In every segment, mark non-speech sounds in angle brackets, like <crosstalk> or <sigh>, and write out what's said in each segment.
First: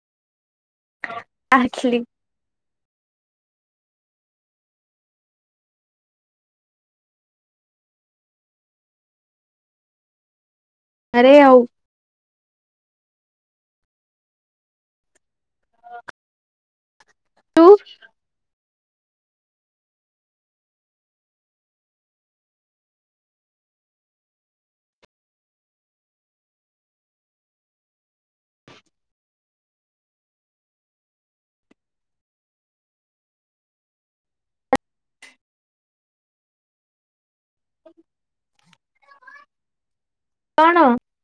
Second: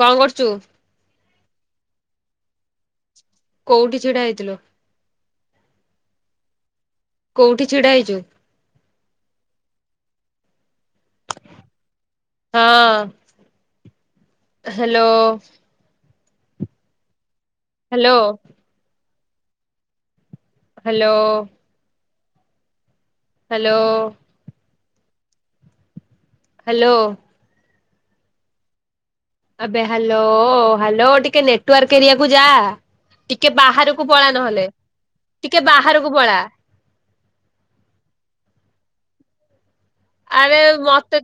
କ କରୁଚୁ? ଆଖିଲି। କୋଉଠି ଛିଡା ହେଇଥିଲୁ? କୋଉଠି ଛିଡା ହେଇଛୁ? ବାଆରେ ଆଉ ହଁ ହାଲୋ। ତୁ ହାଲୋ। ହାଲୋ। ହାଲୋ। ହାଲୋ। ଆବେ ହାଲୋ ହାଲୋ ଟିକେ ନେଟୱାର୍କ ଏରିଆକୁ ଯା ଟିକେ ବାହାରକୁ ପଳା ନହେଲେ ଟିକେ ବାହାରକୁ ପଳା। ଆରେ କଣ ମତେ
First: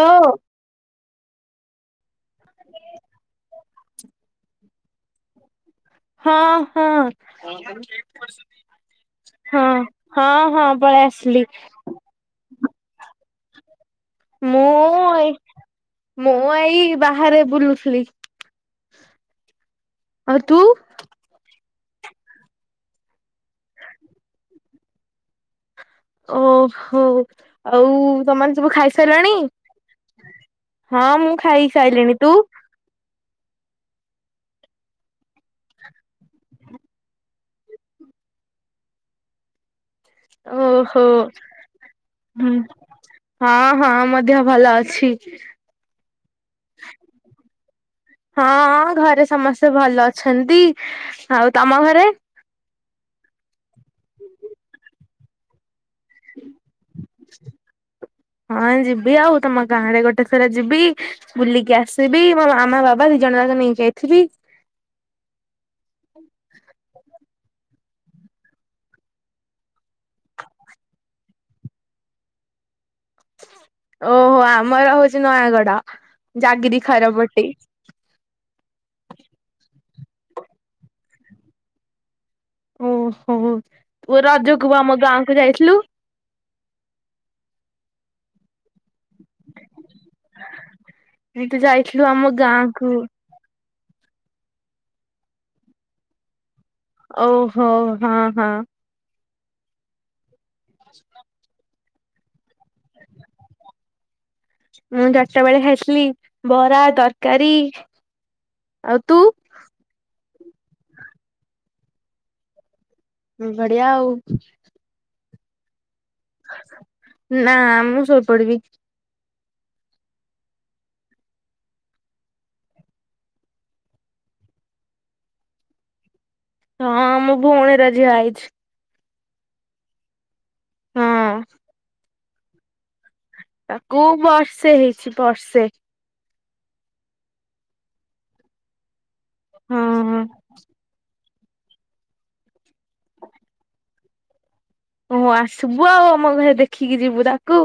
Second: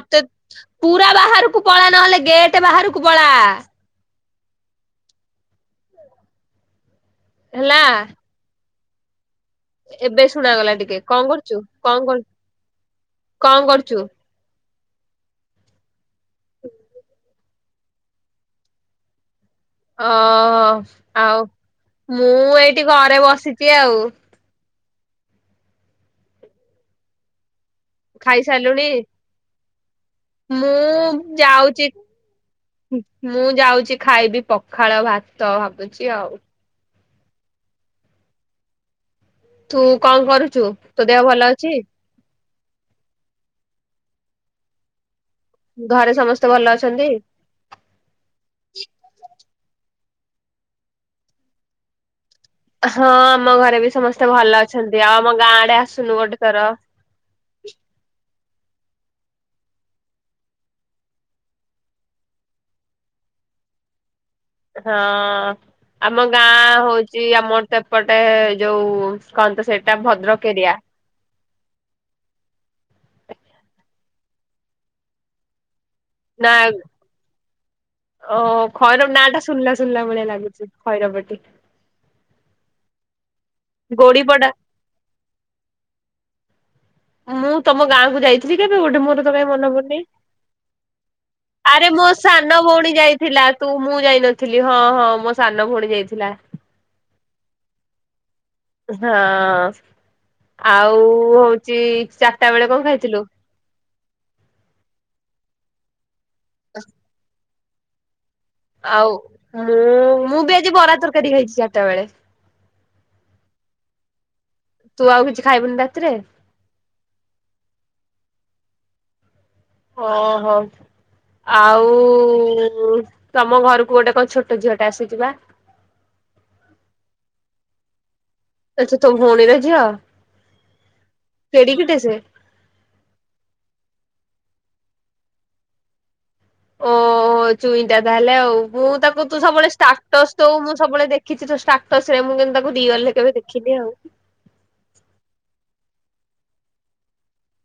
ଓ ତ୍ ପୁରା ବାହାରକୁ ପଳା ନହେଲେ ଗେଟ୍ ବାହାରକୁ ପଳା। ହଁ ହଁ। ହେଲା ହଁ ଏବେ ହଁ ହଁ ଶୁଣାଗଲା ଟିକେ ପଳେଇ କଣ ଆସିଲି କରୁଛୁ କଣ କର କଣ କରୁଛୁ? ମୁଁ ଏ ମୁଁ ଏଇ ବାହାରେ ବୁଲୁଥିଲି। ଓ ଆଉ ତୁ ହ ଆଉ ମୁଁ ଏଇଠି ଘରେ ବସିଛି ଆଉ ଓ ହୋ ଆଉ ତମ ମାନେ ସବୁ ଖାଇସାରିଲୁଣି ଖାଇସାରିଲଣି? ମୁଁ ହଁ ମୁଁ ଖାଇ ଖାଇ ଯାଉଛି ସାଇଲିଣି ତୁ? ମୁଁ ଯାଉଛି ଖାଇବି ପଖାଳ ଭାତ ଭାବୁଛି ଆଉ ତୁ କଣ କରୁଛୁ ଓହୋ ତୋ ଦେହ ଭଲ ଅଛି? ହୁଁ ହଁ ହଁ ମୋ ଦେହ ଭଲ ଅଛି। ଘରେ ସମସ୍ତେ ଭଲ ଅଛନ୍ତି। ହଁ ହଁ ଘରେ ସମସ୍ତେ ଭଲ ଅଛନ୍ତି ଆଉ ତମ ଘରେ? ହଁ ଆମ ଘରେ ବି ସମସ୍ତେ ଭଲ ଅଛନ୍ତି ଆଉ ଆମ ଗାଁଡେ ଆସୁନୁ ଗୋଟେ ଥର? ହଁ ଯିବି ଆଉ ତମ ଗାଁରେ ଗୋଟେ ଥର ଯିବି। ବୁଲିକି ଆସିବି ମୋ ମାମା ବାବା ଦି ଜଣ ଯାକ ନେଇକି ଯାଇଥିବି। ହଁ। ଆମ ଗାଁ ହଉଛି ଆମର ତ ଏପଟେ ଯୋଉ କଣତ ସେଇଟା ଭଦ୍ରକ ଏରିଆ। ଓହୋ ଆମର ହଉଛି ନୟାଗଡ ନା ଜାଗିରି ଖର ପଟି। ଓ ଖୈରବ ନାଁ ଟା ଶୁଣିଲା ଶୁଣିଲା ଭଳିଆ ଲାଗୁଛି ଖୈରବ ପଟି। ଓହୋ ତୁ ଗୋଡିପଡା ରଜକୁ ବା ଆମ ଗାଁକୁୁ ଯାଇଥିଲୁ। ମୁଁ ତମ ଗାଁ କୁ ଯାଇଥିଲି କେବେ ଗୋଟେ ମୋର ର ତ କାଇଁ ମନେ ପଡ଼ୁନି ତୁ ଆରେ ଯାଇଥିଲୁ ମୋ ଆମ ସାନ ଗାଁକୁ ଭଉଣୀ ଯାଇ ଥିଲା ତୁ ମୁଁ ଯାଇନଥିଲି ହଁ ହଁ ମୋ ସାନ ଭଉଣୀ ଯାଇଥିଲା। ଓହୋ ହଁ ହଁ। ହଁ ଆଉ ହଉଛି ଚାରଟା ବେଳେ କଣ ଖାଇଥିଲୁ? ମୁଁ ଚାରିଟା ବେଳେ ଖାଇଥିଲି ବରା ତରକାରୀ। ଆଉ ମୁଁ ମୁଁ ବି ଆଜି ବରା ତରକାରୀ ଖାଇଛି ଚାରିଟାବେଳେ। ବଢିଆ ଆଉ ତୁ ଆଉ କିଛି ଖାଇବୁନି ରାତିରେ? ନା ମୁଁ ଶୋଇ ପଡିବି। ଓହୋ। ଆଉ ତମ ଘରକୁ ଗୋଟେ କଣ ଛୋଟ ଝିଅ ଟା ଆସିଛି ବା। ହଁ ଆମ ଭଉଣୀର ଝିଅ ଆଇଛି। ଆଛା ତୋ ଭଉଣୀର ଝିଅ ହଁ। କେଡିି କି ଟେ ସେ? ତାକୁ ବର୍ଷେ ହେଇଛି ବର୍ଷେ। ଓହୋ ଚୁଇଁଟା ତାହେଲେ ଆଉ ମୁଁ ତାକୁ ତୁ ସବୁବେଳେ ହଁ ହଁ ସ୍ଟାଟସ୍ ଦଉ ମୁଁ ସବୁବେଳେ ଦେ କିଛି ତ ଷ୍ଟାକ୍ଟସରେ ମୁଁ କିନ୍ତୁ ତାକୁ ରିଅଲରେ କେବେ ଦେଖିନି ଆଉ ଓ ଆସିବୁ ଆଉ ଆମ ଘରେ ଦେଖିକି ଯିବୁ ତାକୁ।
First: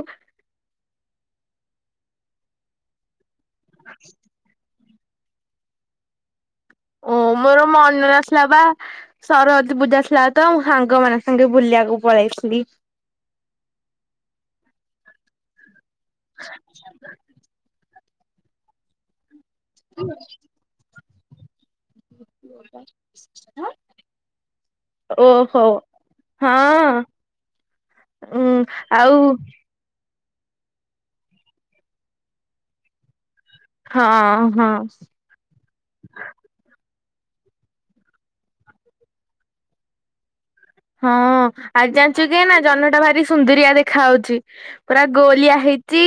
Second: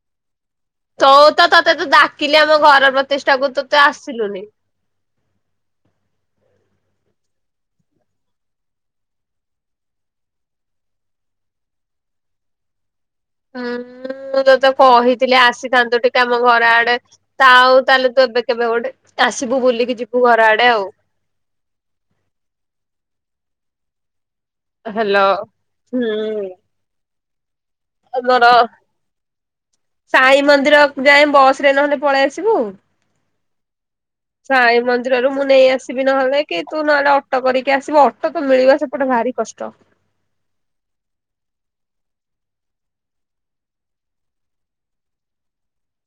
ତଉ ତ ତୋତେ ତ ଡାକିଲି ଆମ ଘର ପ୍ରତିଷ୍ଠା କୁ ତୁ ତ ଆସିଲୁନି। ଓ ମୋର ମନେ ନଥିଲା ପା। ସରବତୀ ପୂଜା ଥିଲା ତ ମୁଁ ସାଙ୍ଗ ମାନ ସାଙ୍ଗେ ବୁଲିବାକୁ ପଳେଇଥିଲି। ହୁଁ ମୁଁ ତୋତେ କହିଥିଲି ଆସିଥାନ୍ତୁ ଟିକେ ଆମ ଘର ଆଡେ ତା ଆଉ ତାହେଲେ ତୁ ଏବେ କେବେ ଗୋଟେ ଆସିବୁ ବୁଲିକି ଯିବୁ ଘର ଆଡେ ଆଉ। ହାଲୋ। ଓହୋ ହୁଁ ହଁ। ଆମର ଉଁ ଆଉ ସାଇ ମନ୍ଦିର ଯାଏଁ ବସ ରେ ନହେଲେ ପଳେଇ ଆସିବୁ। ହଁ ହଁ ସାଇ ମନ୍ଦିରରୁ ମୁଁ ନେଇ ଆସିବି ନହେଲେ କି ତୁ ନହେଲେ ଅଟୋ କରିକି ଆସିବୁ ଅଟୋ ତ ମିଳିବା ସେପଟେ ଭାରି କଷ୍ଟ। ହଁ ଆଜି ଜାଣିଛୁ କି ନା ଜହ୍ନଟା ଭାରି ସୁନ୍ଦରିଆ ଦେଖା ହଉଛି। ପୁରା ଗୋଲିଆ ହେଇଚି,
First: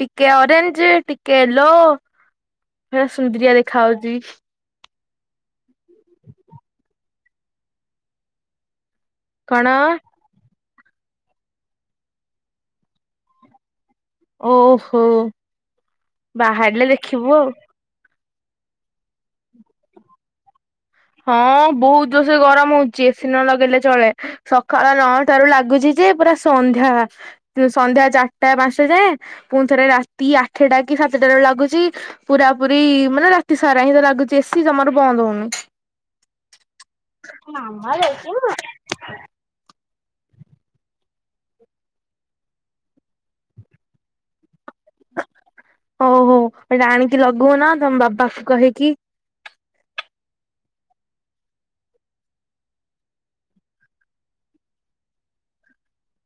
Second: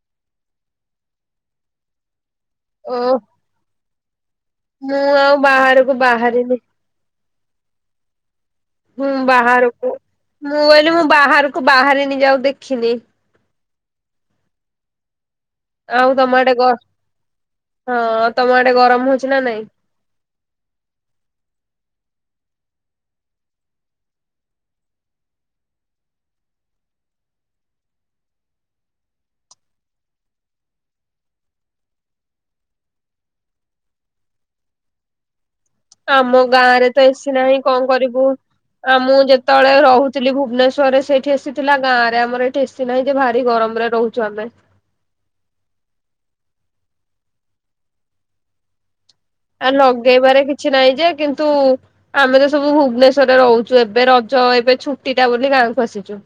ଟିକେ ଅରେଞ୍ଜ ଟିକେ ୟେଲୋ। ଓ ପୁରା ସୁନ୍ଦରିଆ ଦେଖା ହଉଛି। ମୁଁ ଆଉ ବାହାରକୁ ବାହାରିନି। ହଁ କଣ ବାହାରକୁ ମୁଁ କହିଲି ମୁଁ ବାହାରକୁ ବାହାରି ନି ଯାଉ ଦେଖିନି। ଓହୋ ଆଉ ତମ ଆଡେ ଗ ବାହାରିଲେ ଲେଖିବୁ ଆଉ। ହଁ ତମ ଆଡେ ଗରମ ହଉଛି ନା ନାଇଁ? ହଁ ବହୁତ ଜୋରସେ ଗରମ ହଉଛି ଏସି ନ ଲଗେଇଲେ ଚଳେ, ସକାଳ ନଅଟାରୁ ଲାଗୁଛି ଯେ ପୁରା ସନ୍ଧ୍ୟା। ସନ୍ଧ୍ୟା ଚାରିଟା ପାଞ୍ଚଟା ଯାଏଁ, ପୁଣି ଥରେ ରାତି ଆଠଟା କି ସାତଟା ରେ ଲାଗୁଛି ପୁରା ପୁରୀ ମାନେ ରାତି ସାରା ହିଁ ତ ଲାଗୁଛି ଏସିି ଜମାରୁ ବନ୍ଦ ହଉନି। ଆମ ଗାଁ ରେ ତ ଏସି ନାହିଁ କଣ ମାମା କରିବୁ। ଯାଇଛି ନା। ଆଉ ମୁଁ ଯେତେବେଳେ ରହୁଥିଲି ଭୁବନେଶ୍ୱରରେ ସେଇଠି ଏସି ଥିଲା, ଗାଁରେ ଆମର ଏଠି ଏସି ନାହିଁ ଯେ ଭାରି ଗରମରେ ରହୁଛିି। ଚଲେ। ହୋଉ ହୋଉ ଏଟା ଆଣିକି ଲଗୋଉନ ତମ ବାପା କୁ କହିକି। ଆ ଲଗେଇବାରେ କିଛି ନାହିଁ ଯେ କିନ୍ତୁ ଆମେ ତ ସବୁ ଭୁବନେଶ୍ଵରରେ ରହୁଛୁ, ଏବେ ରଜ ଏବେ ଛୁଟି ଟା ବୋଲି ଗାଁକୁୁ ଆସିଛୁ।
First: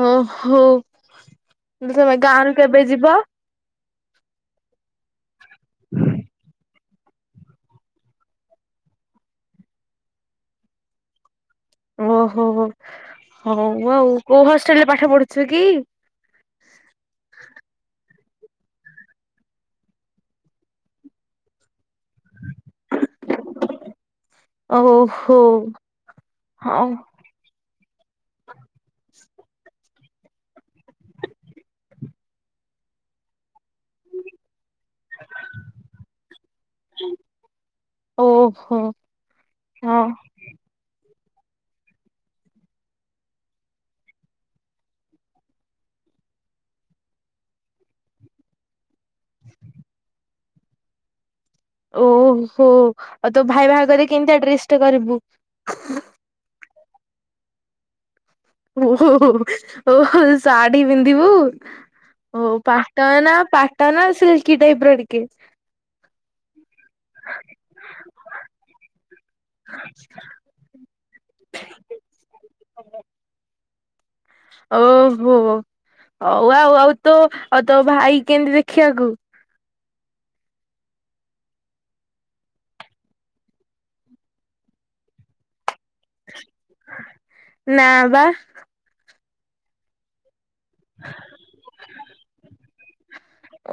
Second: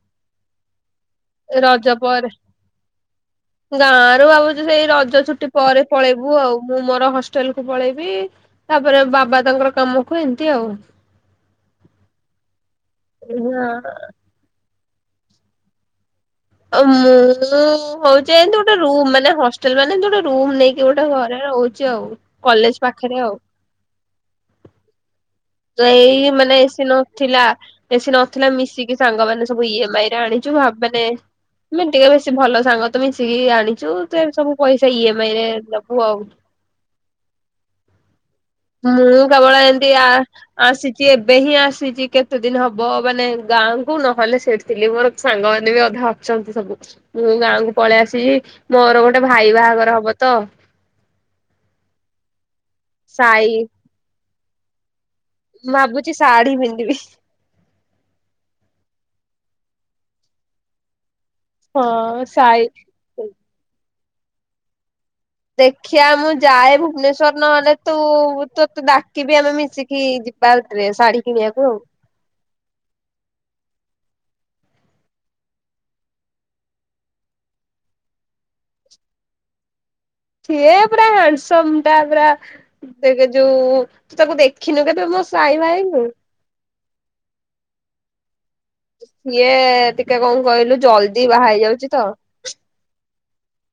ଓ ହୋ। ରଜ ପରେ ଯିବ ଗାଁ ରୁ ଭାବୁଚୁ ସେଇ ରଜ ଛୁଟି ପରେ ପଳେଇବୁ ଆଉ, ମୁଁ ମୋର ହଷ୍ଟେଲ କୁ ପଳେଇବି। ତାପରେ ବାବା ତାଙ୍କର କାମକୁ ଏମତି ଆଉ। ଓହୋ ହଉ ହଁ ଆଉ କୋଉ ହଷ୍ଟେଲ ରେ ପାଠ ପଢୁଛ କି? ମୁଁ ହଉଛି ଏମତି ଗୋଟେ ରୁମ୍ ମାନେ ହଷ୍ଟେଲ ମାନେ ଗୋଟେ ରୁମ୍ ନେଇକି ଗୋଟେ ଘରେ ରହୁ ଚୁ, ଆଉ କଲେଜ ପାଖରେ ଆଉ। ଓ ହୋଉ। ତ ଏଇ ମାନେ ଏସି ନୁ ଥିଲା ଏସି ନଥିଲା ମିଶିକି ସାଙ୍ଗମାନେ ସବୁ ଇ ଏମ ଆଇ ରେ ଆଣିଛୁ ଭାବି ମାନେ ମିଂଟିକା ବେଶୀ ଭଲ ସାଙ୍ଗ ତ ମିଶିକି ଆଣିଛୁ ସେ ସବୁ ପଇସା ଇ ଏମ ଆଇ ରେ ଦବୁ ଆଉ। ଓ। ମୁଁ କେବଳ ଏମତି ଆ ଆସିଛି ଏବେ ହିଁ ଆସିଛି କେତେ ଦିନ ହବ ମାନେ ଗାଁକୁ ନହେଲେ ସେ ଥିଲି ମୋର ସାଙ୍ଗମାନେ ବି ଅଧା ଅଛନ୍ତି ସବୁ, ମୁଁ ଗାଁକୁ ପଳେଇ ଆସିିଚି ମୋର ଗୋଟେ ଗୋଟେ ଭାଇ ବାହାଘର ହବ ତ। ଓହୋ, ଆଉ ତୋ ସାଇ ଭାଇ ବାହାଘର଼଼ରେ କେମିତିଆ ଡ୍ରେସ୍ ଟେ କରିବୁ? ମୁଁ ଭାବୁଛି ଶାଢୀ ପିନ୍ଧିବି। ଓ ହୋ ଓ ହୋ ସାଢି ପିନ୍ଧିିବୁ ହଁ ଓ ସାଇ ପା ତ ନା ପାଟ ନା ସିିଲ୍କି ଟାଇପ ର ଟିକେ। ଦେଖିଆ ମୁଁ ଯାଏ ଭୁବନେଶ୍ଵର ନହେଲେ ତୁ ତୋ ତତେଡା କିବି ଆମେ ମିଶିକି ଯିବା ଆଉ ଥରେ ଶାଢୀ କିଣିଆକୁ ଆଉ। ଓହୋ ହଉ ଆଉ ଆଉ ତୋ ତୋ ଭାଇ କେମିତି ଦେଖିବାକୁ? ସିଏ ପୁରା ହ୍ୟାଣ୍ଡସମ୍ ଟା ପୁରା ତେଵେ ଯୋଉ, ତୁ ତାକୁ ଦେଖିନୁ କେବେ ମୋ ସାଇ ଭାଇଙ୍କୁୁ। <inaudible> ନା ବା। ଇଏ ଟିକେ କଣ କହିଲୁ ଜଲଦି ବାହା ହେଇ ଯାଉଛି ତ।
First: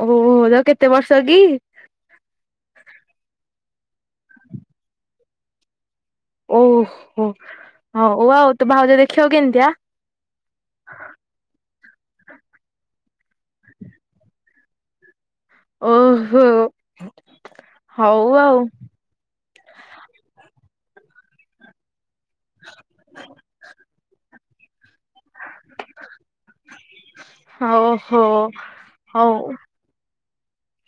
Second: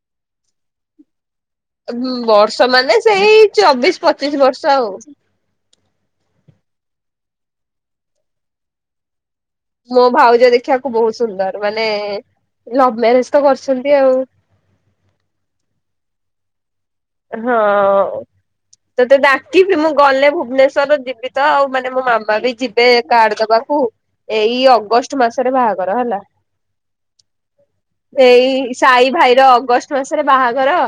ଓହୋ। ତାକୁ କେତେ ବର୍ଷ କି? ବର୍ଷ ମାନେ ସେଇ ଚବିଶ, ପଚିଶ ବର୍ଷ ଆଉ। ଓହୋ! ଓ ଆଉ ଓ ତୋ ଭାଉଜ ଦେଖିବାକୁ କେମିତିଆ? ମୋ ଭାଉଜ ଦେଖିବାକୁ ବହୁତ ସୁନ୍ଦର, ମାନେ ଲଭ ମ୍ୟାରେଜ ତ କରୁଛନ୍ତି ଆଉ। ଓହୋ। ହଁ। ହଉ ଆଉ ତତେ ଡାକିବି ମୁଁ ଗଲେ ଭୁବନେଶ୍ଵର ଯିବି ତ ଆଉ ମାନେ ମୋ ମାମୁଁ ମା ବି ଯିବେ କାର୍ଡ ଦବାକୁ ଏଇ ଅଗଷ୍ଟ ମାସରେ ବାହାଘର ହେଲା। ଓହୋ ଏଇ ସାଇ ହଉ ଭାଇର ଅଗଷ୍ଟ ମାସରେ ବାହାଘର,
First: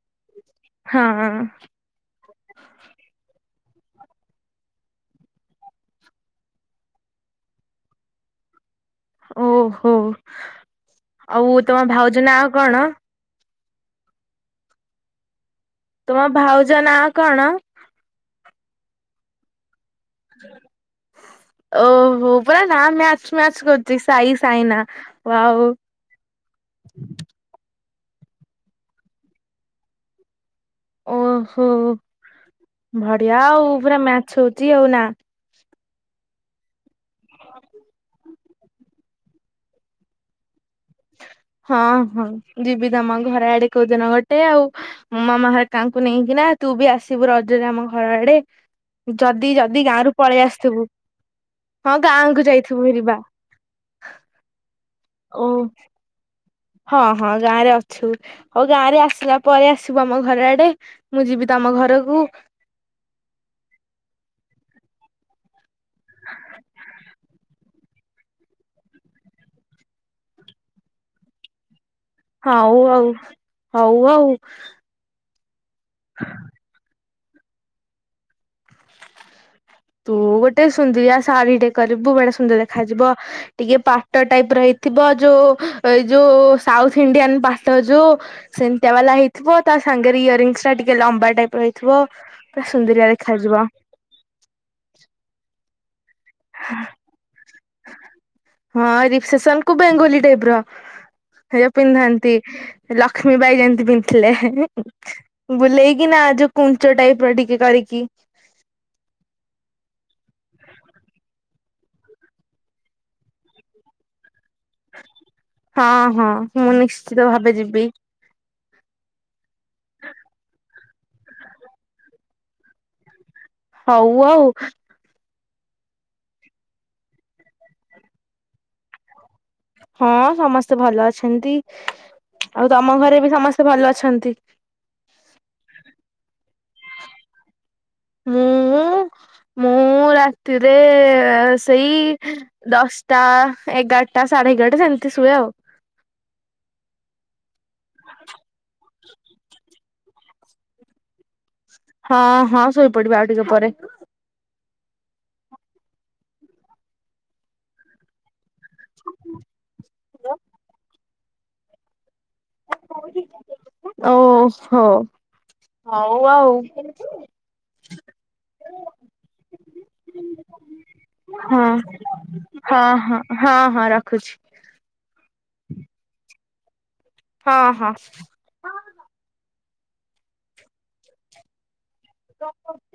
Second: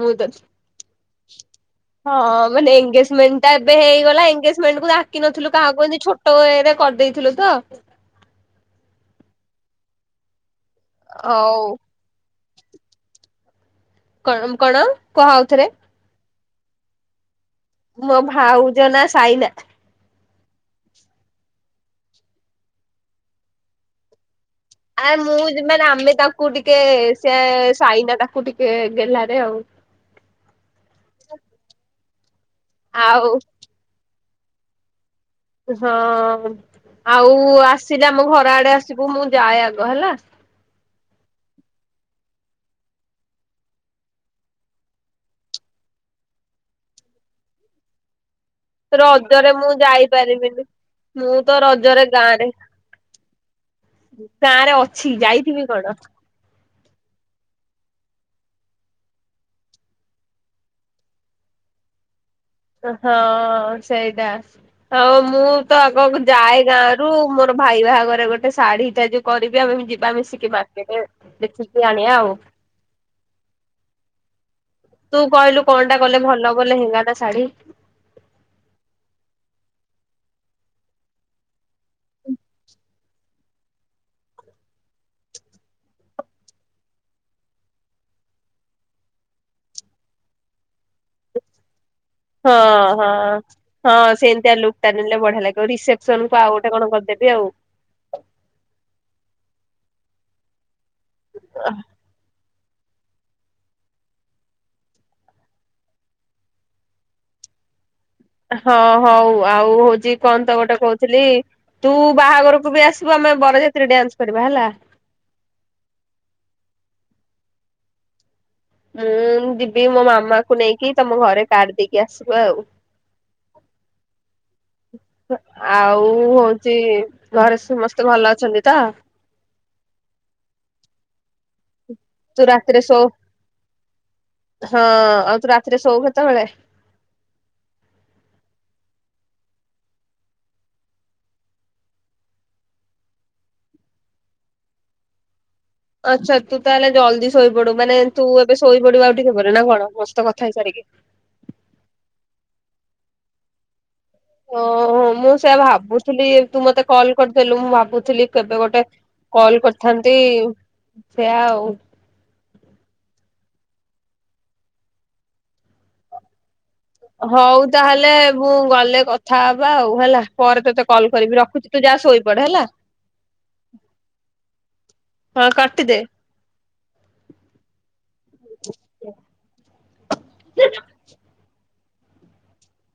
ମୁଁ ତ ହଁ। ହଁ ମାନେ ଏନଗେଜମେଣ୍ଟ ଟା ଏବେ ହେଇଗଲା, ଏନଗେଜମେଣ୍ଟକୁ ଡାକିନଥିଲୁ କାହାକୁ ଏମତି ଛୋଟ୍ ର ଏ ରେ କରିଦେଇଥିଲୁ ତ। ଓହୋ। ଆଉ ତମ ଭାଉଜ ନା କଣ? କଣମ କଣ କୁହ ଆଉଥରେ। ତୁମ ଭାଉଜ ନା କଣ? ମୋ ଭାଉଜ ନା ସାଇନା। ଓହୋ ପୁରରା ନା ମ୍ୟାଚ ମ୍ୟାଚ କରୁଛି ସାଇ ସାଇନା ଆ ମୁଁ ୱାୱ। ମାନେ ଆମେ ତାକୁ ଟିକେ ସେ ସାଇନା ତାକୁ ଟିକେ ଗେଲ୍ହାରେ ଆଉ। ଓହୋ, ବଢିଆ ଆଉ ପୁରା ମ୍ୟାଚ ହଉଚି ଆଉ ନା। ହଁ ଆଉ ଆସିଲେ ଆମ ଘର ଆଡେ ଆସିବୁ ମୁଁ ଯାଏ ଆଗ ହେଲା। ହଁ ହଁ ଯିବି ତମ ଘରେ ଆଡେ କୋଉଦିନ ଗୋଟେ ଆଉ। ମାମା ଘରିକାଙ୍କୁ ନେଇକିନା ତୁ ବି ଆସିବୁ ରଜରେ ଆମ ଘର ଆଡେ। ରଜରେ ଯଦି ମୁଁ ଯଦି ଗାଁ ରୁ ପଳେଇ ଯାଇପାରିବିନି, ଆସିଥିବୁ ମୁଁ ତ ହଁ ରଜରେ ଗାଁକୁ ଗାଁରେ। ଯାଇଥିବୁ ହେରିବା ଗାଁ ରେ ଅଛି, ଓ ଯାଇଥିବି କଣ। ହଁ ହଁ ଗାଁ ରେ ଅଛୁ, ହଉ ଗାଁ ରେ ଆସିଲା ପରେ ଆସିବୁ ଆମ ଘର ଆଡେ। ମୁଁ ଯିବି ତମ ଘରକୁ। ତ ହଁ ସେଇଟା ଆଉ ମୁଁ ତ ଆଗକୁ ଯାଏ ଗାଁ ରୁ, ମୋର ଭାଇ ବାହାଘରେ ଗୋଟେ ଶାଢୀ ଟା ଯୋଉ କରିବି। ଆମେ ଯିବା ମିଶିକି ମାର୍କେଟ ଦେଖିକି ଆଣିଆ ଆଉ। ହଉ ଆଉ। ହଉ ଆଉ। ତୁ କହିଲୁ କଣଟା କଲେ ଭଲ ହବ ଲେହେଙ୍ଗା ନା ଶାଢୀ? ତୁ ଗୋଟେ ସୁନ୍ଦରିଆ ଶାଢୀ ଟେ କରିବୁ ବଡେ ସୁନ୍ଦର ଦେଖାଯିବ। ଟିକେ ପାଟ ଟାଇପ୍ ର ହେଇଥିବ ଯୋଉ ଏ ଯୋଉ ସାଉଥ ଇଣ୍ଡିଆନ୍ ପାଟ ଯୋଉ ସେମିତିଆ ବାଲା ହେଇଥିବ ତା ସାଙ୍ଗେରେ ଇୟରିଙ୍ଗସ ଟା ଟିକେ ଲମ୍ବା ଟାଇପ ର ହେଇ ଥିବ ପୁରା ହଁ ସୁନ୍ଦରଆ ହଁ। ଦେଖାଯିବ। ହଁ ସେମିତିଆ ଲୁକ୍ ଟା ନେଲେ ବଢିଆ ଲାଗିବ। ରିସେପସନକୁ ଆଉ ଗୋଟେ କଣ କରିଦେବି ଆଉ। ହଁ ରିପସେସନକୁ ବେଙ୍ଗୁଲି ଟାଇପ ର। ପିନ୍ଧନ୍ତି ଲକ୍ଷ୍ମୀ ବାଇ ଯେମିତି ପିନ୍ଧିଥିଲେ ହେଁ ହେଁ। ବୁଲେଇକି ନା ଯୋଉ କୁଞ୍ଚ ଟାଇପର ଟିକେ କରିକି ହଁ ହଉ ଆଉ ହଉଛି କଣ ତ ଗୋଟେ କହୁଥିଲି ତୁ ବାହାଘରକୁ ବି ଆସିବୁ ଆମେ ବରଜାତିରେ ଡ୍ୟାନ୍ସ କରିବା ହେଲା। ହଁ ହଁ ମୁଁ ନିଶ୍ଚିତ ଭାବେ ଯିବି। ମୁଁ ଯିବି ମୋ ମାମାକୁ ନେଇକି ତମ ଘରେ କାର୍ଡ ଦେଇକି ଆସିବ ଆଉ। ହଉ ଆଉ ଆଉ ହଉଛି ଘରେ ସୁମସ୍ତେ ଭଲ ଅଛନ୍ତି ତ? ହଁ ସମସ୍ତେ ଭଲ ଅଛନ୍ତି ତୁ ଆଉ ରାତିରେ ତମ ଶୋ ଘରେ ବି ସମସ୍ତେ ଭଲ ଅଛନ୍ତି। ହଁ ଆଉ ତୁ ରାତିରେ ଶୋଉ କେତେବେଳେ? ମୁଁ ମୁଁ ରାତିରେ ସେଇ ଦଶଟା ଏଗାରଟା ସାଢେ ଏଗାରଟା ସେମିତି ଶୁଏ ଆଉ। ଆଛା ତୁ ତାହେଲେ ଜଲ୍ଦି ଶୋଇପଡୁ ମାନେ ତୁ ଏବେ ଶୋଇପଡିବୁ ଆଉ ଟିକେପରେ ନା କଣ ମୋ ସହିତ କଥା ହେଇସାରିକି। ହଁ ହଁ ଶୋଇପଡିବି ଆଉ ଟିକେ ପରେ। ଓହୋ ମୁଁ ସେଇଆ ଭାବୁଥିଲି ତୁ ମତେ କଲ କରିଦେଲୁ ମୁଁ ଭାବୁଥିଲି କେବେ ଗୋଟେ କଲ କରିଥାନ୍ତି ସେୟା ଆଉ। ଓହୋ ହଉ ଆଉ। ହଉ ତାହେଲେ ମୁଁ ଗଲେ କଥା ହବା ଆଉ ହେଲା ପରେ ତୋତେ କଲ କରିବି ରଖୁଚି। ତୁ ଯା ଶୋଇପଡେ ହେଲା। ଅଁ ହଁ ହଁ ହଁ ରଖୁଚି। ହଁ କାଟିଦେ। ହଁ ହଁ। <unintelligible>